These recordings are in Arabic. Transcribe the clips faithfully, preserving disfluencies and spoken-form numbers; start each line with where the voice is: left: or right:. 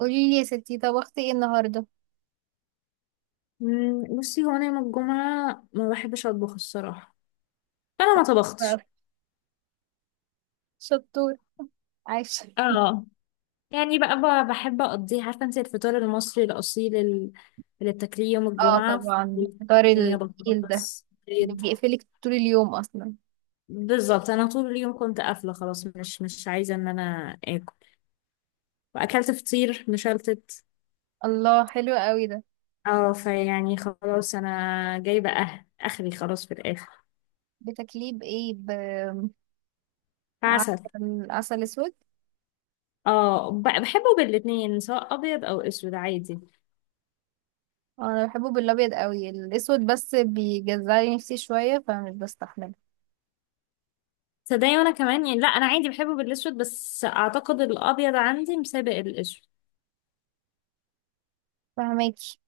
right: قولي لي يا ستي، طبختي ايه النهارده؟
left: مم، بصي هو انا يوم الجمعه ما بحبش اطبخ الصراحه. فانا ما طبختش.
right: بقى. شطور. عايشة.
left: اه، يعني بقى ب- بحب اقضيه، عارفه انت الفطار المصري الاصيل ال- اللي بتاكليه يوم
right: اه،
left: الجمعه،
right: طبعا فطار
left: هي
right: التقيل ده
left: بطاطس
right: اللي
left: بيض.
right: بيقفلك طول اليوم اصلا.
left: بالظبط، انا طول اليوم كنت قافله خلاص، مش مش عايزه ان انا اكل. واكلت فطير مشلتت.
right: الله، حلو قوي ده.
left: اه، فيعني خلاص انا جايبه أه- اخري خلاص في الاخر.
right: بتاكليه بايه؟ بعسل؟
left: فعسل.
right: عسل اسود؟
left: اه، ب- بحبه بالاتنين، سواء ابيض او اسود، عادي.
right: انا بحبه بالابيض قوي، الاسود بس بيجزعلي نفسي شويه فمش بستحمله.
left: صدقني وانا كمان، يعني لا، انا عادي بحبه بالاسود، بس اعتقد الابيض عندي مسابق الاسود.
right: فهماكي.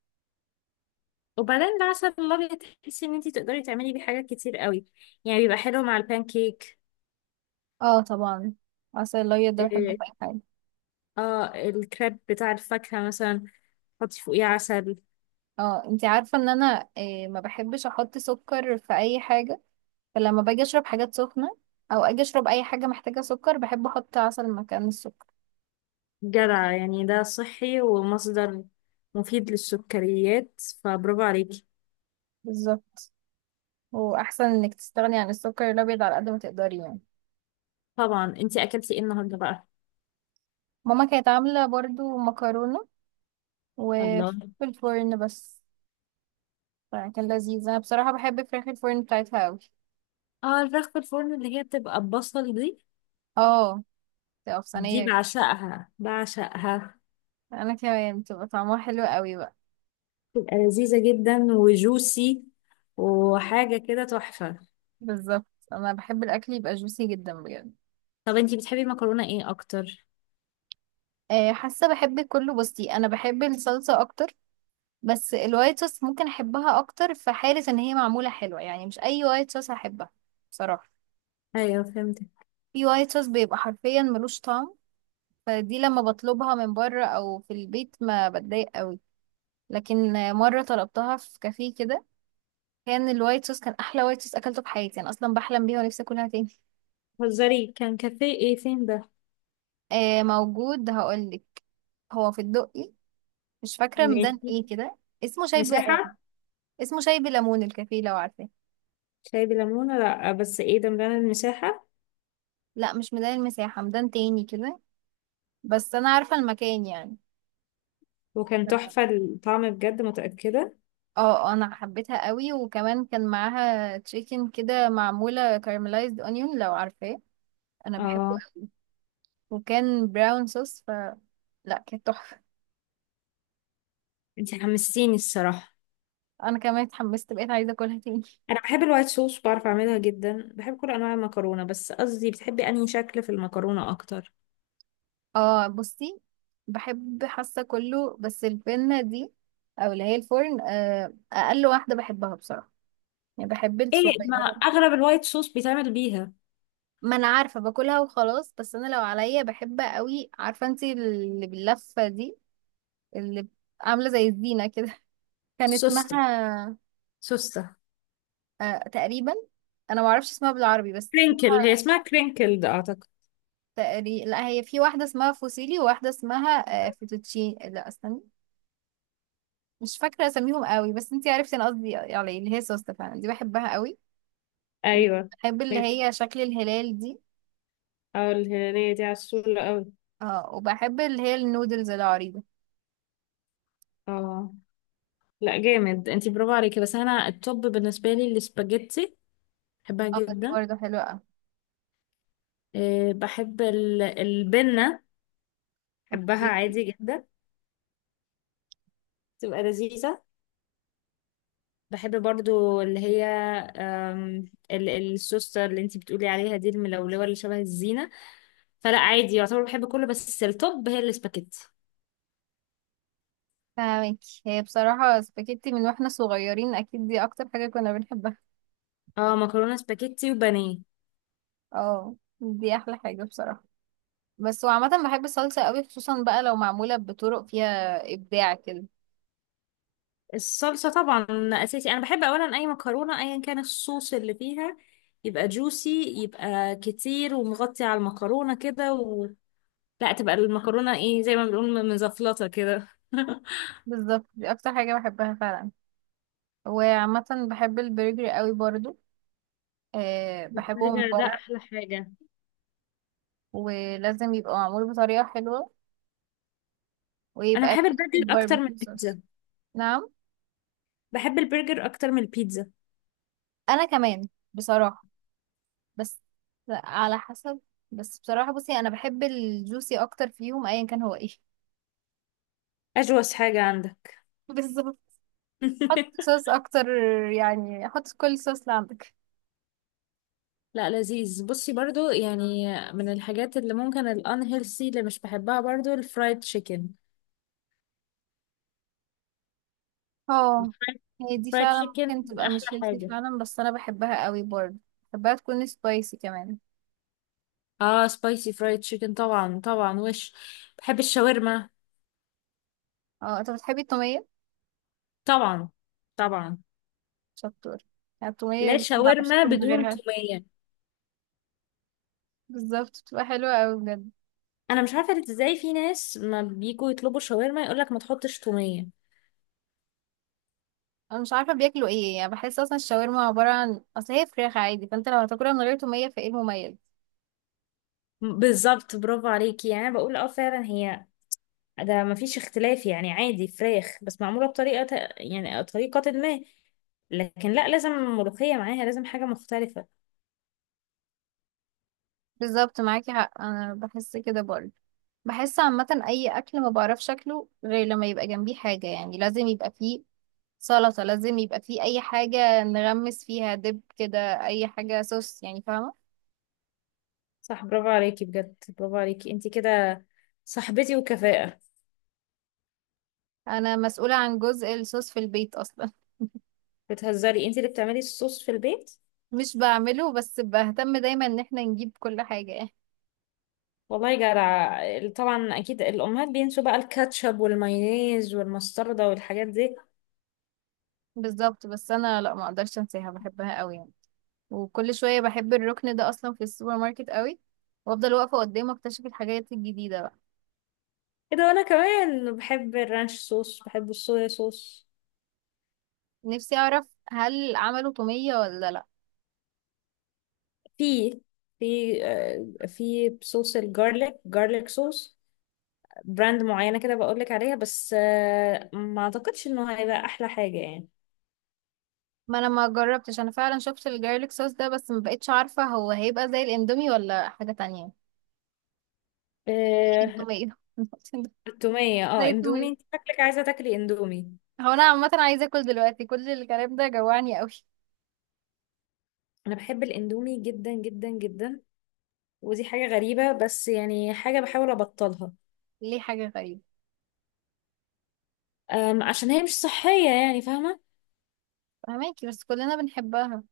left: وبعدين العسل الابيض تحسي ان انتي تقدري تعملي بيه حاجات كتير قوي. يعني بيبقى حلو مع البانكيك.
right: اه طبعا. عسل الابيض ده بحبه
left: اه،
right: في اي حاجه.
left: آه، الكريب بتاع الفاكهة مثلا، حطي فوقيه عسل.
right: اه، انتي عارفه ان انا آه، ما بحبش احط سكر في اي حاجه. فلما باجي اشرب حاجات سخنة او اجي اشرب اي حاجة محتاجة سكر، بحب احط عسل مكان السكر.
left: جدع، يعني ده صحي ومصدر مفيد للسكريات، فبرافو عليكي.
right: بالظبط. واحسن انك تستغني عن السكر الابيض على قد ما تقدري يعني.
left: طبعا. انتي اكلتي ايه النهارده بقى؟
right: ماما كانت عاملة برضو مكرونة وفي
left: الله.
right: الفرن بس، فكان لذيذ. انا بصراحة بحب فراخ الفرن بتاعتها اوي.
left: اه، الفراخ في الفرن اللي هي بتبقى بصل دي،
right: اه، تبقى في
left: دي
right: صينية.
left: بعشقها بعشقها.
right: انا كمان، بتبقى طعمها حلو اوي بقى.
left: تبقى لذيذة جدا وجوسي، وحاجة كده تحفة.
right: بالظبط. انا بحب الاكل يبقى جوسي جدا بجد.
left: طب انتي بتحبي المكرونة ايه اكتر؟
right: آه، حاسة بحب كله، بصي انا بحب الصلصة اكتر، بس الوايت صوص ممكن احبها اكتر في حالة ان هي معمولة حلوة. يعني مش اي وايت صوص هحبها بصراحة.
left: ايوه، فهمتك.
right: في وايت صوص بيبقى حرفيا ملوش طعم، فدي لما بطلبها من بره او في البيت ما بتضايق قوي. لكن مرة طلبتها في كافيه كده، كان الوايت صوص كان احلى وايت صوص اكلته في حياتي. انا اصلا بحلم بيها ونفسي اكلها تاني.
left: هزاري، كان كافيه ايه فين ده؟
right: آه، موجود، هقولك. هو في الدقي، مش فاكرة ميدان
left: ماشي.
right: ايه كده. اسمه شاي ب...
left: مساحة.
right: اسمه شاي بليمون، الكافيه لو عارفاه.
left: شاي بليمونة؟ لا، بس ايه ده، مليانة المساحة.
right: لا، مش ميدان المساحة، ميدان تاني كده. بس انا عارفة المكان يعني.
left: وكان تحفة الطعم بجد، متأكدة؟
right: اه. آه، انا حبيتها قوي، وكمان كان معاها تشيكن كده معمولة كارملايزد اونيون لو عارفاه. انا بحبه
left: اه.
right: أوي. وكان براون صوص ف لا، كانت تحفة.
left: انتي حمستيني الصراحة.
right: انا كمان اتحمست، بقيت عايزة اكلها تاني.
left: انا بحب الوايت صوص، بعرف اعملها جدا، بحب كل انواع المكرونة، بس قصدي بتحبي انهي شكل في المكرونة اكتر؟
right: اه، بصي، بحب حاسة كله، بس البنة دي، او اللي هي الفرن آه، اقل واحدة بحبها بصراحة. يعني بحب
left: ايه، ما
right: الصغيرة.
left: اغلب الوايت صوص بيتعمل بيها.
right: ما انا عارفة باكلها وخلاص، بس انا لو عليا بحب قوي. عارفة انتي اللي باللفة دي اللي عاملة زي الزينة كده؟ كان
left: سوسته،
right: اسمها
left: سوسته.
right: آه، تقريبا. انا ما اعرفش اسمها بالعربي بس
left: كرينكل، هي
right: اسمها
left: اسمها كرينكل ده اعتقد.
right: تقريبا. لا، هي في واحدة اسمها فوسيلي، وواحدة اسمها آه فيتوتشين، لا استني، مش فاكرة اساميهم قوي. بس انتي عرفتي انا قصدي على ايه، اللي هي سوستة فعلا، دي بحبها قوي.
left: ايوه.
right: وبحب اللي
left: ميكي.
right: هي شكل الهلال دي.
left: اه الهنية دي عسولة قوي.
right: اه، وبحب اللي هي النودلز العريضة.
left: اه. لا، جامد، انتي برافو عليكي. بس انا التوب بالنسبة لي السباجيتي، بحبها
right: اه دي
left: جدا.
right: برضه حلوة قوي.
left: أه، بحب ال- البنة، بحبها
right: اوكي.
left: عادي جدا. تبقى لذيذة. بحب برضو اللي هي، أم، ال- السوستر اللي انتي بتقولي عليها دي، الملولوة اللي شبه الزينة. فلا عادي، يعتبر بحب كله، بس التوب هي السباجيتي.
right: فاهمكي، هي بصراحة سباجيتي من واحنا صغيرين، اكيد دي اكتر حاجة كنا بنحبها.
left: اه، مكرونة سباجيتي وبانيه.
right: اه دي احلى حاجة بصراحة. بس وعامة بحب الصلصة قوي، خصوصا بقى لو معمولة بطرق فيها إبداع كده.
left: الصلصة طبعا أساسي. أنا بحب أولا أي مكرونة أيا كان الصوص اللي فيها، يبقى جوسي، يبقى كتير ومغطي على المكرونة كده، و... لا، تبقى المكرونة إيه، زي ما بنقول مزفلطة كده
right: بالظبط، دي أكتر حاجة بحبها فعلا. وعامة بحب البرجر قوي برضو. أه بحبه من
left: البرجر ده
right: بره،
left: أحلى حاجة.
right: ولازم يبقى معمول بطريقة حلوة،
left: أنا
right: ويبقى
left: بحب
right: فيه
left: البرجر أكتر من
right: باربيكيو صوص.
left: البيتزا.
right: نعم.
left: بحب البرجر أكتر من البيتزا.
right: أنا كمان بصراحة، بس على حسب. بس بصراحة بصي، أنا بحب الجوسي أكتر فيهم أيا كان هو إيه.
left: أجوز حاجة عندك.
right: بالظبط. حط صوص أكتر، يعني حط كل صوص اللي عندك.
left: لا، لذيذ، بصي برضو يعني. من الحاجات اللي ممكن الانهيلثي اللي مش بحبها برضو، الفرايد تشيكن.
right: اه، هي دي
left: فرايد
right: فعلا
left: تشيكن
right: ممكن تبقى
left: أحلى
right: مشكلتي
left: حاجة.
right: فعلا، بس انا بحبها قوي برضه. بحبها تكون سبايسي كمان.
left: اه، سبايسي فرايد تشيكن طبعا، طبعا. وش بحب الشاورما.
right: اه، انت بتحبي التومية.
left: طبعا، طبعا.
right: شطور. يعني التومية
left: لا،
right: دي ما بعرفش
left: شاورما
right: اكل من
left: بدون
right: غيرها.
left: تومية؟
right: بالظبط، بتبقى حلوة قوي بجد.
left: انا مش عارفة ازاي في ناس ما بيجوا يطلبوا شاورما يقولك ما تحطش تومية.
right: انا مش عارفة بياكلوا ايه يعني، بحس اصلا الشاورما عبارة عن اصل هي فراخ عادي. فانت لو هتاكلها من غير تومية، فايه المميز؟
left: بالظبط، برافو عليكي يعني. أنا بقول اه فعلا، هي ده ما فيش اختلاف، يعني عادي فراخ بس معمولة بطريقة، ت- يعني طريقة ما. لكن لا، لازم ملوخية معاها، لازم حاجة مختلفة.
right: بالظبط، معاكي حق، انا بحس كده برضه. بحس عامة اي اكل ما بعرفش اكله غير لما يبقى جنبيه حاجة، يعني لازم يبقى فيه سلطة، لازم يبقى فيه أي حاجة نغمس فيها دب كده، أي حاجة صوص يعني، فاهمة.
left: صح، برافو عليكي بجد، برافو عليكي انتي كده، صاحبتي وكفاءة.
right: أنا مسؤولة عن جزء الصوص في البيت أصلا.
left: بتهزري؟ انت اللي بتعملي الصوص في البيت؟
right: مش بعمله، بس بهتم دايما إن احنا نجيب كل حاجة يعني.
left: والله جدع. طبعا اكيد الامهات بينسوا بقى الكاتشب والمايونيز والمستردة والحاجات دي.
right: بالظبط، بس أنا لأ، ما أقدرش أنساها، بحبها قوي يعني. وكل شوية بحب الركن ده أصلا في السوبر ماركت قوي، وأفضل واقفة قدامه أكتشف الحاجات الجديدة بقى.
left: ايه ده، وانا كمان بحب الرانش صوص، بحب الصويا صوص.
right: نفسي أعرف هل عملوا تومية ولا لأ.
left: في في آه، في صوص الجارليك، جارليك صوص، براند معينة كده بقولك عليها، بس آه، ما اعتقدش انه هيبقى احلى حاجة يعني.
right: ما انا ما جربتش، انا فعلا شفت الجارليك صوص ده بس ما بقتش عارفه هو هيبقى زي الاندومي ولا حاجه تانية.
left: آه،
right: اكيد تومية.
left: التومية. اه
right: زي
left: اندومي،
right: التومية.
left: انت شكلك عايزة تاكلي اندومي.
right: هو انا عامة عايزة اكل دلوقتي، كل الكلام ده جوعني قوي.
left: انا بحب الاندومي جدا جدا جدا. ودي حاجة غريبة، بس يعني حاجة بحاول أبطلها.
right: ليه حاجة غريبة؟
left: أم، عشان هي مش صحية، يعني فاهمة.
right: فهماكي بس كلنا بنحبها.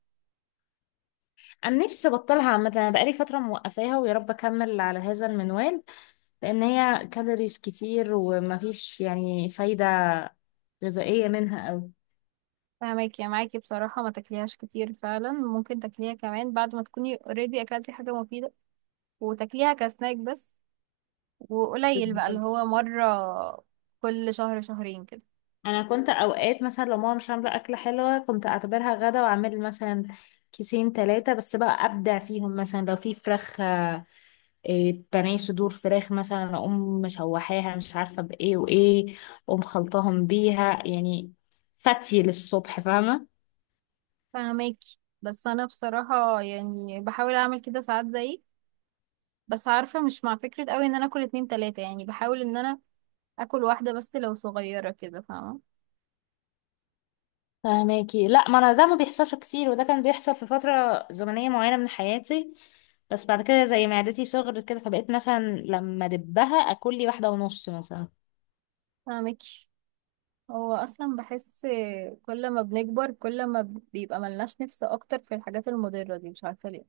left: أنا نفسي أبطلها عامة، أنا بقالي فترة موقفاها، ويا رب أكمل على هذا المنوال. لأن هي كالوريز كتير، ومفيش يعني فايدة غذائية منها أوي.
right: فهماكي، يا معاكي بصراحة، ما تاكليهاش كتير فعلا، ممكن تاكليها كمان بعد ما تكوني اوريدي اكلتي حاجة مفيدة، وتاكليها كسناك بس، وقليل بقى اللي
left: بالظبط.
right: هو مرة كل شهر شهرين كده.
left: أنا كنت أوقات مثلا لو ماما مش عاملة أكلة حلوة كنت أعتبرها غدا، وأعمل مثلا كيسين تلاتة، بس بقى أبدع فيهم. مثلا لو في فراخ، إيه، بانيه صدور فراخ مثلا، اقوم مشوحاها مش عارفه بايه وايه، اقوم خلطاهم بيها يعني، فتي للصبح، فاهمه.
right: فهماكي، بس انا بصراحة يعني بحاول اعمل كده ساعات زيك، بس عارفة مش مع فكرة قوي ان انا اكل اتنين تلاتة. يعني بحاول ان انا اكل واحدة بس لو صغيرة كده، فاهمة.
left: فاهماكي. لا، ما انا ده ما بيحصلش كتير، وده كان بيحصل في فتره زمنيه معينه من حياتي. بس بعد كده زي معدتي صغرت كده، فبقيت مثلا لما دبها اكل لي واحده ونص مثلا.
right: فاهمك. هو اصلا بحس، كل ما بنكبر كل ما بيبقى ملناش نفس اكتر في الحاجات المضرة دي، مش عارفة ليه.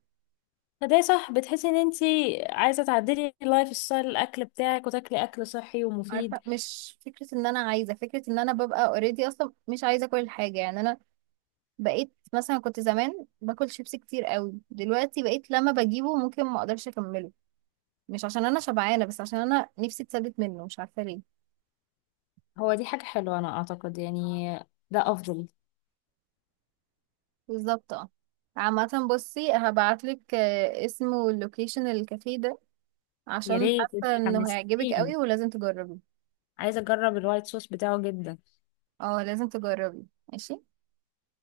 left: فده صح، بتحسي ان انتي عايزه تعدلي اللايف ستايل الاكل بتاعك وتاكلي اكل صحي
right: عارفة،
left: ومفيد.
right: مش فكرة ان انا عايزة، فكرة ان انا ببقى اوريدي اصلا مش عايزة كل حاجة يعني. انا بقيت مثلا، كنت زمان باكل شيبسي كتير قوي، دلوقتي بقيت لما بجيبه ممكن ما اقدرش اكمله. مش عشان انا شبعانة، بس عشان انا نفسي اتثبت منه، مش عارفة ليه.
left: هو دي حاجه حلوه انا اعتقد يعني، ده افضل.
right: بالظبط. اه، عامة بصي هبعتلك آه، اسمه اللوكيشن الكافيه ده،
left: يا
right: عشان
left: ريت. انت
right: حاسة انه هيعجبك
left: حمستيني،
right: قوي ولازم تجربي.
left: عايزه اجرب الوايت صوص بتاعه جدا.
right: اه لازم تجربي. ماشي.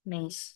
left: ماشي.